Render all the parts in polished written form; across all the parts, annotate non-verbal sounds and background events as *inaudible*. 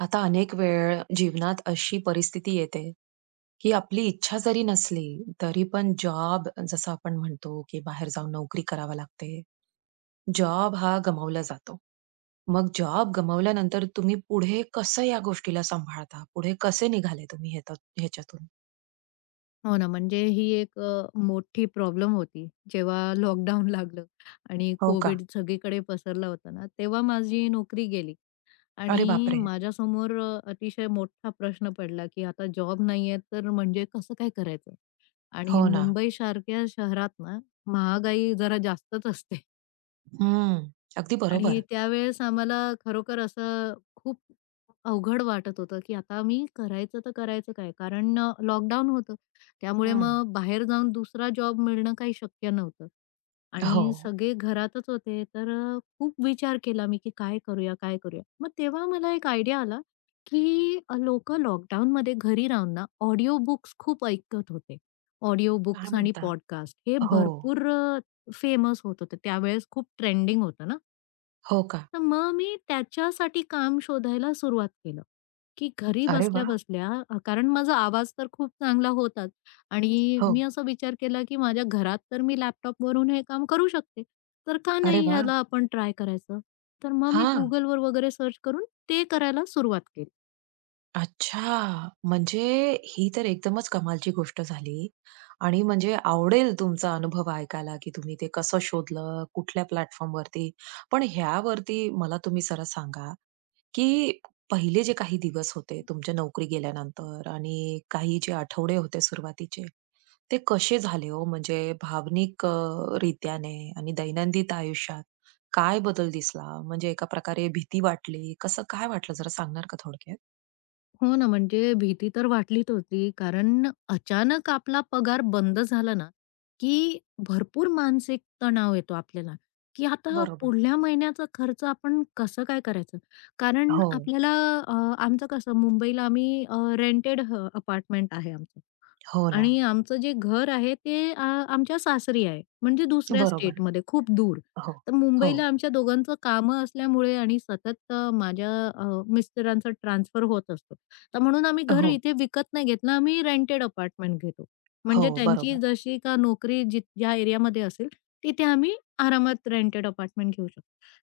आता अनेक वेळ जीवनात अशी परिस्थिती येते, की आपली इच्छा जरी नसली, तरी पण जॉब जसं आपण म्हणतो, की बाहेर जाऊन नोकरी करावी लागते. जॉब हा गमावला जातो. मग जॉब गमावल्यानंतर तुम्ही पुढे कसं या गोष्टीला सांभाळता? पुढे कसे निघाले तुम्ही ह्यात ह्याच्यातून? हो ना, म्हणजे ही एक मोठी प्रॉब्लेम होती. जेव्हा लॉकडाऊन लागलं आणि हो का? कोविड सगळीकडे पसरला होता ना, तेव्हा माझी नोकरी गेली अरे आणि बापरे! माझ्यासमोर अतिशय मोठा प्रश्न पडला, की आता जॉब नाहीये तर म्हणजे कसं काय करायचं? आणि हो ना. मुंबईसारख्या शहरात ना, महागाई जरा जास्तच असते. हं. अगदी आणि बरोबर. त्यावेळेस आम्हाला खरोखर असं खूप अवघड वाटत होतं, की आता मी करायचं तर करायचं काय? कारण लॉकडाऊन होतं. त्यामुळे हं. मग बाहेर जाऊन दुसरा जॉब मिळणं काही शक्य नव्हतं हो. आणि सगळे घरातच होते. तर खूप विचार केला मी, की काय करूया, काय करूया? मग तेव्हा मला एक आयडिया आला, की लोकं लॉकडाऊनमध्ये घरी राहून ना ऑडिओ बुक्स खूप ऐकत होते. ऑडिओ काय बुक्स आणि म्हणता? पॉडकास्ट हे हो. भरपूर फेमस होत होते. त्यावेळेस खूप ट्रेंडिंग होतं ना. हो का? तर मग मी त्याच्यासाठी काम शोधायला सुरुवात केलं, की घरी अरे वाह! बसल्या-बसल्या कारण माझा आवाज तर खूप चांगला होताच आणि हो. मी असा विचार केला, की माझ्या घरात तर मी लॅपटॉपवरून हे काम करू शकते. तर का अरे नाही वाह! ह्याला आपण ट्राय करायचं? तर मग मी हां. Googleवर वगैरे सर्च करून ते करायला सुरुवात केली. अच्छा! म्हणजे ही तर एकदमच कमालची गोष्ट झाली आणि म्हणजे आवडेल तुमचा अनुभव ऐकायला, की तुम्ही ते कसं शोधलं, कुठल्या प्लॅटफॉर्मवरती. पण ह्यावरती मला तुम्ही जरा सांगा, की पहिले जे काही दिवस होते तुमच्या नोकरी गेल्यानंतर आणि काही जे आठवडे होते सुरुवातीचे, ते कसे झाले हो? म्हणजे भावनिक रित्याने आणि दैनंदिन आयुष्यात काय बदल दिसला? म्हणजे एका प्रकारे भीती वाटली, कसं काय वाटलं जरा सांगणार का थोडक्यात? हो ना, म्हणजे भीती तर वाटलीच होती. कारण अचानक आपला पगार बंद झाला ना, की भरपूर मानसिक तणाव येतो आपल्याला, की आता बरोबर. पुढल्या महिन्याचा खर्च आपण कसं काय करायचं? कारण हो, आपल्याला अ, आमचं कसं मुंबईला आम्ही रेंटेड अपार्टमेंट आहे आमचं. हो ना. आणि आमचं जे घर आहे ते आमच्या सासरी आहे. म्हणजे दुसऱ्या बरोबर. स्टेटमध्ये खूप दूर. हो, तर हो, मुंबईला आमच्या दोघांचं कामं असल्यामुळे आणि सतत माझ्या मिस्टरांचा ट्रान्सफर होत असतो. तर म्हणून आम्ही घर हो, इथे विकत नाही घेतलं. आम्ही रेंटेड अपार्टमेंट घेतो. हो. म्हणजे त्यांची बरोबर, जशी का नोकरी जी ज्या एरियामध्ये असेल, तिथे आम्ही आरामात रेंटेड अपार्टमेंट घेऊ शकतो.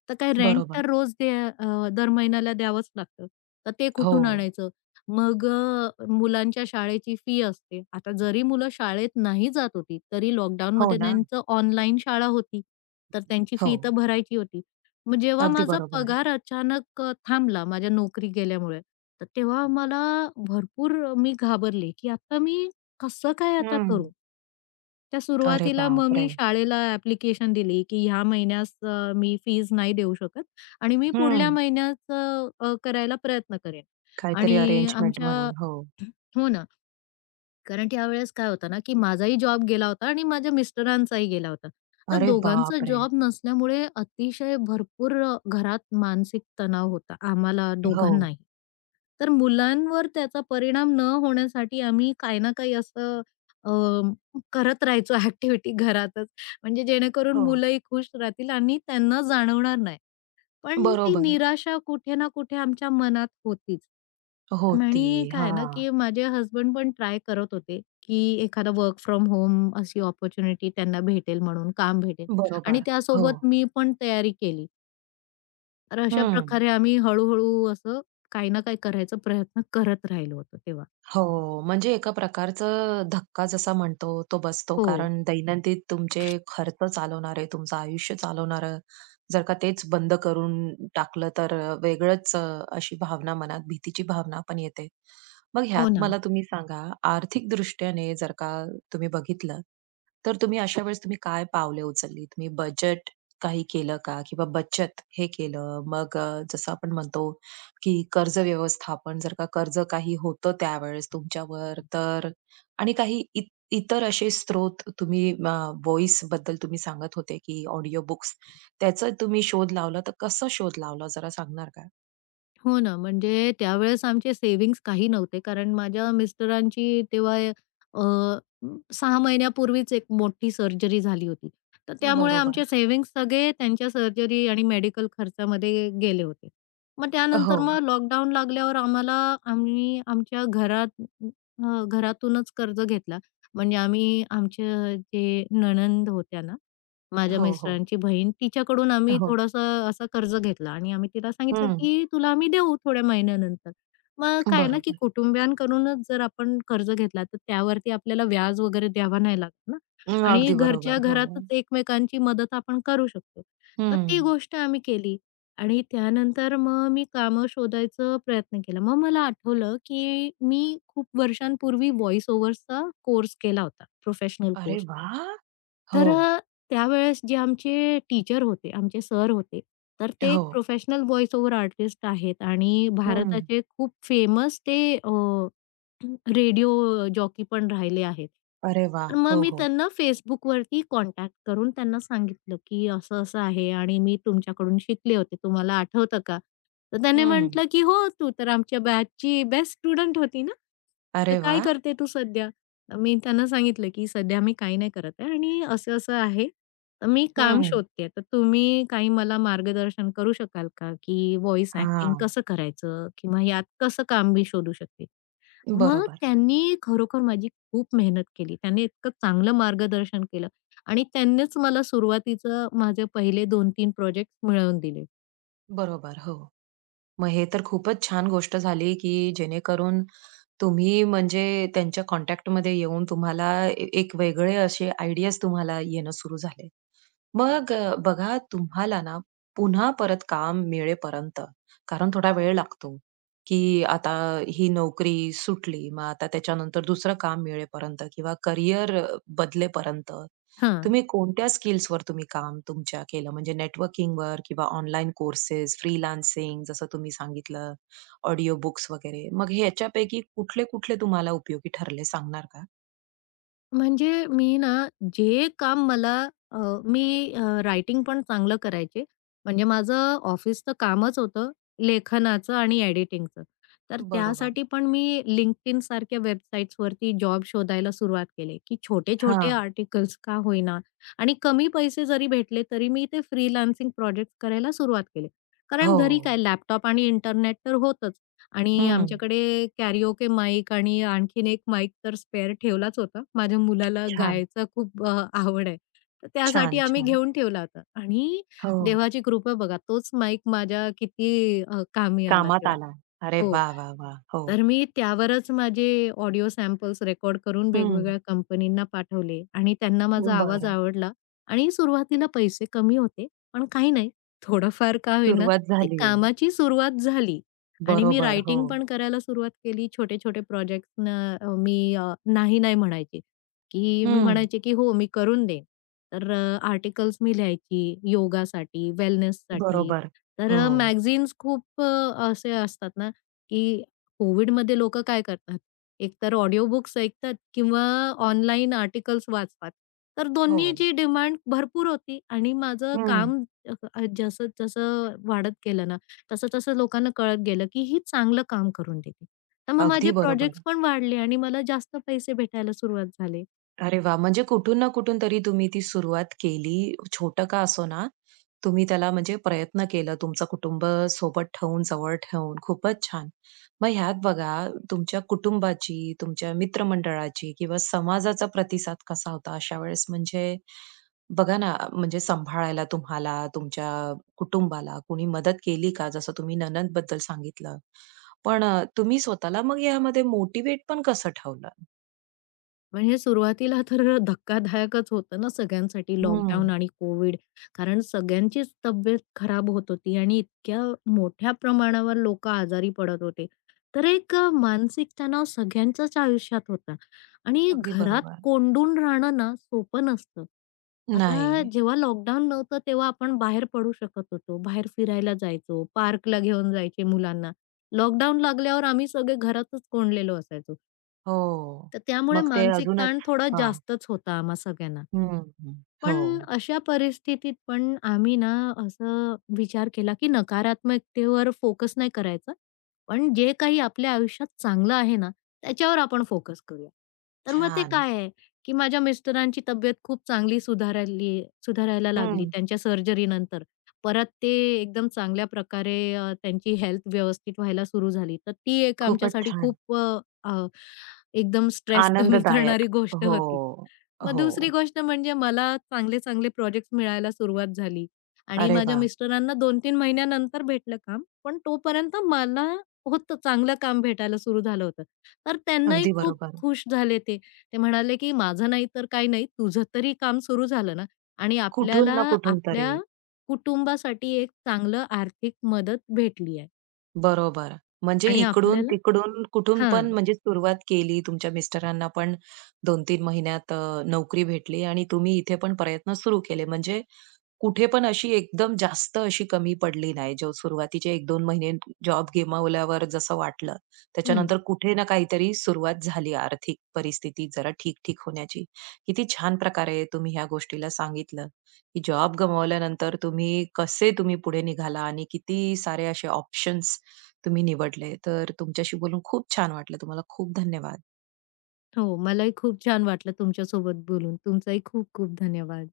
तर काय रेंट बरोबर. तर रोज द्या दर महिन्याला द्यावंच लागतं. तर ते हो, कुठून आणायचं? मग मुलांच्या शाळेची फी असते. आता जरी मुलं शाळेत नाही जात होती, तरी हो लॉकडाऊनमध्ये ना. त्यांचं ऑनलाईन शाळा होती. तर त्यांची हो, फी तर भरायची होती. मग जेव्हा अगदी माझा बरोबर. पगार अचानक थांबला माझ्या नोकरी गेल्यामुळे, तर तेव्हा मला भरपूर मी घाबरले, की आता मी कसं काय आता हं. करू? त्या अरे सुरुवातीला मग मी बापरे! शाळेला ॲप्लिकेशन दिली, की ह्या महिन्यास मी फीज नाही देऊ शकत आणि मी पुढल्या हं. महिन्याचं करायला प्रयत्न करेन काहीतरी आणि अरेंजमेंट आमच्या म्हणून. हो. हो ना. कारण त्यावेळेस काय होतं ना, की माझाही जॉब गेला होता आणि माझ्या मिस्टरांचाही गेला होता. तर अरे दोघांचा बापरे! जॉब नसल्यामुळे अतिशय भरपूर घरात मानसिक तणाव होता आम्हाला हो, दोघांनाही. तर मुलांवर त्याचा परिणाम न होण्यासाठी आम्ही काही ना काही असं अ, करत राहायचो *laughs* ॲक्टिव्हिटी घरातच. म्हणजे जेणेकरून हो. मुलंही खुश राहतील आणि त्यांना जाणवणार नाही. पण ती बरोबर. निराशा कुठे ना कुठे आमच्या मनात होतीच. होती. म्हणी काय ना, हां. की माझे हस्बंड पण ट्राय करत होते, की एखादा वर्क फ्रॉम होम अशी अपॉर्च्युनिटी त्यांना भेटेल म्हणून, काम भेटेल आणि बरोबर. हो. त्यासोबत मी पण तयारी केली. तर अशा हं. प्रकारे आम्ही हळू-हळू असं काही ना काही करायचा प्रयत्न करत राहिलो होतो तेव्हा. हो, म्हणजे एका प्रकारचं धक्का जसा म्हणतो तो बसतो. हो. कारण दैनंदिन तुमचे खर्च चालवणारे, तुमचं आयुष्य चालवणारं जर का तेच बंद करून टाकलं तर वेगळंच अशी भावना मनात भीतीची भावना पण येते. मग ह्यात हो ना. मला तुम्ही सांगा आर्थिक दृष्ट्याने जर का तुम्ही बघितलं, तर तुम्ही अशा वेळेस तुम्ही काय पावले उचलली? तुम्ही बजेट काही केलं का? किंवा बचत हे केलं? मग जसं आपण म्हणतो की कर्ज व्यवस्थापन जर का कर्ज काही होतं त्यावेळेस तुमच्यावर तर आणि काही इतर असे स्रोत तुम्ही व्हॉइस बद्दल तुम्ही सांगत होते की ऑडिओ बुक्स त्याचा तुम्ही शोध लावला तर कसं शोध लावला जरा सांगणार का हो ना, म्हणजे त्यावेळेस आमचे सेव्हिंग्ज काही नव्हते. कारण माझ्या मिस्टरांची तेव्हा अ, 6 महिन्यापूर्वीच एक मोठी सर्जरी झाली होती. तर त्यामुळे बरोबर. आमचे सेव्हिंग्ज सगळे त्यांच्या सर्जरी आणि मेडिकल खर्चामध्ये गेले होते. मग हो, त्यानंतर मग लॉकडाऊन लागल्यावर आम्हाला आम्ही आमच्या घरात घरातूनच कर्ज घेतला. म्हणजे आम्ही आमच्या जे नणंद होत्या ना माझ्या हो, हो, मिस्टरांची बहीण, तिच्याकडून आम्ही हो. थोडंसं असं कर्ज घेतलं आणि आम्ही तिला सांगितलं, हम्म. की "तुला आम्ही देऊ थोड्या महिन्यानंतर." मग काय आहे ना, की बरोबर. कुटुंबियांकडूनच जर आपण कर्ज घेतला, तर त्यावरती आपल्याला व्याज वगैरे द्यावा नाही लागत ना हम्म, आणि अगदी बरोबर घरच्या हो. घरातच एकमेकांची मदत आपण करू शकतो. तर ती हम्म. गोष्ट आम्ही केली आणि त्यानंतर मग मी कामं शोधायचा प्रयत्न केला. मग मला आठवलं, की मी खूप वर्षांपूर्वी व्हॉईस ओव्हरचा कोर्स केला होता, प्रोफेशनल अरे कोर्स. वा, हो, तर त्यावेळेस जे आमचे टीचर होते, आमचे सर होते, तर ते हो. एक प्रोफेशनल व्हॉईस ओव्हर आर्टिस्ट आहेत आणि हम्म. भारताचे खूप फेमस ते रेडिओ जॉकी पण राहिले आहेत. अरे वा, तर मग हो, मी हो. त्यांना Facebookवरती कॉन्टॅक्ट करून त्यांना सांगितलं, की असं-असं आहे आणि मी तुमच्याकडून शिकले होते. तुम्हाला आठवतं का? तर त्याने हम्म. म्हटलं, की "हो, तू तर आमच्या बॅचची बेस्ट स्टुडंट होती ना, तर अरे वा. काय करते तू सध्या?" तर मी त्यांना सांगितलं, की "सध्या मी काही नाही करत आहे आणि असं-असं आहे. तर मी काम हम्म. शोधते. तर तुम्ही काही मला मार्गदर्शन करू शकाल का, की व्हॉईस हा. ॲक्टिंग कसं करायचं? किंवा यात कसं काम मी शोधू शकते?" मग बरोबर. त्यांनी खरोखर माझी खूप मेहनत केली. त्यांनी इतकं चांगलं मार्गदर्शन केलं आणि त्यांनीच मला सुरुवातीचं माझे पहिले दोन-तीन प्रोजेक्ट मिळवून दिले. बरोबर, हो. मग हे तर खूपच छान गोष्ट झाली, की जेणेकरून तुम्ही म्हणजे त्यांच्या कॉन्टॅक्टमध्ये येऊन तुम्हाला ए एक वेगळे असे आयडियाज तुम्हाला येणं सुरू झाले. मग बघा तुम्हाला ना पुन्हा परत काम मिळेपर्यंत, कारण थोडा वेळ लागतो, की आता ही नोकरी सुटली, मग आता त्याच्यानंतर दुसरं काम मिळेपर्यंत किंवा करियर बदलेपर्यंत, हां. तुम्ही कोणत्या स्किल्सवर तुम्ही काम तुमच्या केलं? म्हणजे नेटवर्किंगवर किंवा ऑनलाईन कोर्सेस, फ्रीलान्सिंग जसं तुम्ही सांगितलं, ऑडिओ बुक्स वगैरे. मग ह्याच्यापैकी कुठले-कुठले तुम्हाला उपयोगी ठरले सांगणार का? म्हणजे मी ना, जे काम मला अ, मी रायटिंग पण चांगलं करायचे. म्हणजे माझं ऑफिसचं कामच होतं लेखनाचं आणि एडिटिंगचं. तर बरोबर. त्यासाठी पण मी LinkedIn सारख्या वेबसाईट्सवरती जॉब शोधायला सुरुवात केली, की छोटे-छोटे हां. आर्टिकल्स का होईना आणि कमी पैसे जरी भेटले, तरी मी ते फ्रीलान्सिंग प्रोजेक्ट करायला सुरुवात केली. कारण हो. घरी काय लॅपटॉप आणि इंटरनेट तर होतंच. आणि हं. आमच्याकडे कॅरिओके माईक आणि आणखीन एक माईक तर स्पेअर ठेवलाच होता. माझ्या मुलाला छान, गायचा खूप आवड आहे. तर त्यासाठी छान, आम्ही छान. घेऊन ठेवला होता आणि हो, देवाची कृपा बघा तोच माईक माझ्या किती कामी आला कामात तेव्हा. आला. अरे हो. वा, वा, वा, हो. तर मी त्यावरच माझे ऑडिओ सॅम्पल्स रेकॉर्ड करून हं, वेगवेगळ्या कंपनींना पाठवले आणि त्यांना माझा आवाज बरं. आवडला आणि सुरुवातीला पैसे कमी होते, पण काही नाही थोडंफार का होईना सुरुवात ते झाली. कामाची सुरुवात झाली आणि मी बरोबर, हो. रायटिंग पण करायला सुरुवात केली. छोटे-छोटे प्रोजेक्ट्सना मी नाही म्हणायचे, की मी हं, म्हणायचे, की "हो, मी करून देईन." तर आर्टिकल्स मी लिहायची योगासाठी, वेलनेससाठी. बरोबर. तर हो, मॅगझिन्स खूप असे असतात ना की कोविडमध्ये लोकं काय करतात, एकतर ऑडिओ बुक्स ऐकतात किंवा ऑनलाईन आर्टिकल्स वाचतात. तर हो. दोन्हीची डिमांड भरपूर होती आणि माझं हं, काम जसं जसं वाढत गेलं ना, तसं-तसं लोकांना कळत गेलं, की ही चांगलं काम करून देते. तर मग अगदी माझे बरोबर. प्रोजेक्ट्स पण वाढले आणि मला जास्त पैसे भेटायला सुरुवात झाले. अरे वाह! म्हणजे कुठून ना कुठून तरी तुम्ही ती सुरुवात केली. छोटं का असेना, तुम्ही त्याला म्हणजे प्रयत्न केला तुमचं कुटुंब सोबत ठेवून, जवळ ठेवून. खूपच छान. मग ह्यात बघा तुमच्या कुटुंबाची, तुमच्या मित्रमंडळाची किंवा समाजाचा प्रतिसाद कसा होता अशा वेळेस? म्हणजे बघा ना, म्हणजे सांभाळायला तुम्हाला, तुमच्या कुटुंबाला कोणी मदत केली का? जसं तुम्ही नणंदबद्दल सांगितलं. पण तुम्ही स्वतःला मग यामध्ये मोटिव्हेट पण कसं ठेवलं? म्हणजे सुरुवातीला तर धक्कादायकच होतं ना सगळ्यांसाठी हं. लॉकडाऊन आणि कोविड. कारण सगळ्यांचीच तब्येत खराब होत होती आणि इतक्या मोठ्या प्रमाणावर लोकं आजारी पडत होते. तर एक मानसिक तणाव सगळ्यांच्याच आयुष्यात होता आणि अगदी घरात बरोबर. कोंडून राहणं ना सोपं नसतं. आता नाही. जेव्हा लॉकडाऊन नव्हतं तेव्हा आपण बाहेर पडू शकत होतो. बाहेर फिरायला जायचो, पार्कला घेऊन जायचे मुलांना. लॉकडाऊन लागल्यावर आम्ही सगळे घरातच कोंडलेलो असायचो. हो. तर त्यामुळे मग ते मानसिक अजूनच ताण थोडा हां. जास्तच होता आम्हा सगळ्यांना. हं, हं. हो. पण अशा परिस्थितीत पण आम्ही ना असं विचार केला, की नकारात्मकतेवर फोकस नाही करायचा. पण जे काही आपल्या आयुष्यात चांगलं आहे ना, त्याच्यावर आपण फोकस करूया. तर मग ते छान. काय आहे, की माझ्या मिस्टरांची तब्येत खूप चांगली सुधारायला लागली हं. त्यांच्या सर्जरीनंतर. परत ते एकदम चांगल्या प्रकारे त्यांची हेल्थ व्यवस्थित व्हायला सुरू झाली. तर ती एक खूपच आमच्यासाठी छान. खूप अ, अ, एकदम स्ट्रेस कमी *laughs* आनंददायक. करणारी गोष्ट हो. होती. मग हो. दुसरी गोष्ट म्हणजे मला चांगले-चांगले प्रोजेक्ट्स मिळायला सुरुवात झाली आणि अरे माझ्या वा, मिस्टरांना 2-3 महिन्यानंतर भेटलं काम. पण तोपर्यंत मला होतं चांगलं काम भेटायला सुरू झालं होतं. तर त्यांनाही अगदी खूप बरोबर. खुश झाले ते. ते म्हणाले, "की माझं नाही तर काही नाही, तुझं तरी काम सुरू झालं ना आणि कुठून आपल्याला ना कुठून तरी. आपल्या कुटुंबासाठी एक चांगलं आर्थिक मदत भेटली आहे बरोबर. म्हणजे आणि आपल्याला." इकडून-तिकडून कुठून हां. पण म्हणजे सुरुवात केली. तुमच्या मिस्टरांना पण 2-3 महिन्यात नोकरी भेटली आणि तुम्ही इथे पण प्रयत्न सुरू केले. म्हणजे कुठे पण अशी एकदम जास्त अशी कमी पडली नाही. जो सुरुवातीचे एक-दोन महिने जॉब गमावल्यावर जसं वाटलं, हं. त्याच्यानंतर कुठे ना काहीतरी सुरुवात झाली आर्थिक परिस्थिती जरा ठीक-ठीक होण्याची. किती छान प्रकारे तुम्ही ह्या गोष्टीला सांगितलं, की जॉब गमावल्यानंतर तुम्ही कसे तुम्ही पुढे निघाला आणि किती सारे असे ऑप्शन्स तुम्ही निवडले. तर तुमच्याशी बोलून खूप छान वाटलं. तुम्हाला खूप धन्यवाद. हो, मलाही खूप छान वाटलं तुमच्यासोबत बोलून. तुमचाही खूप खूप धन्यवाद.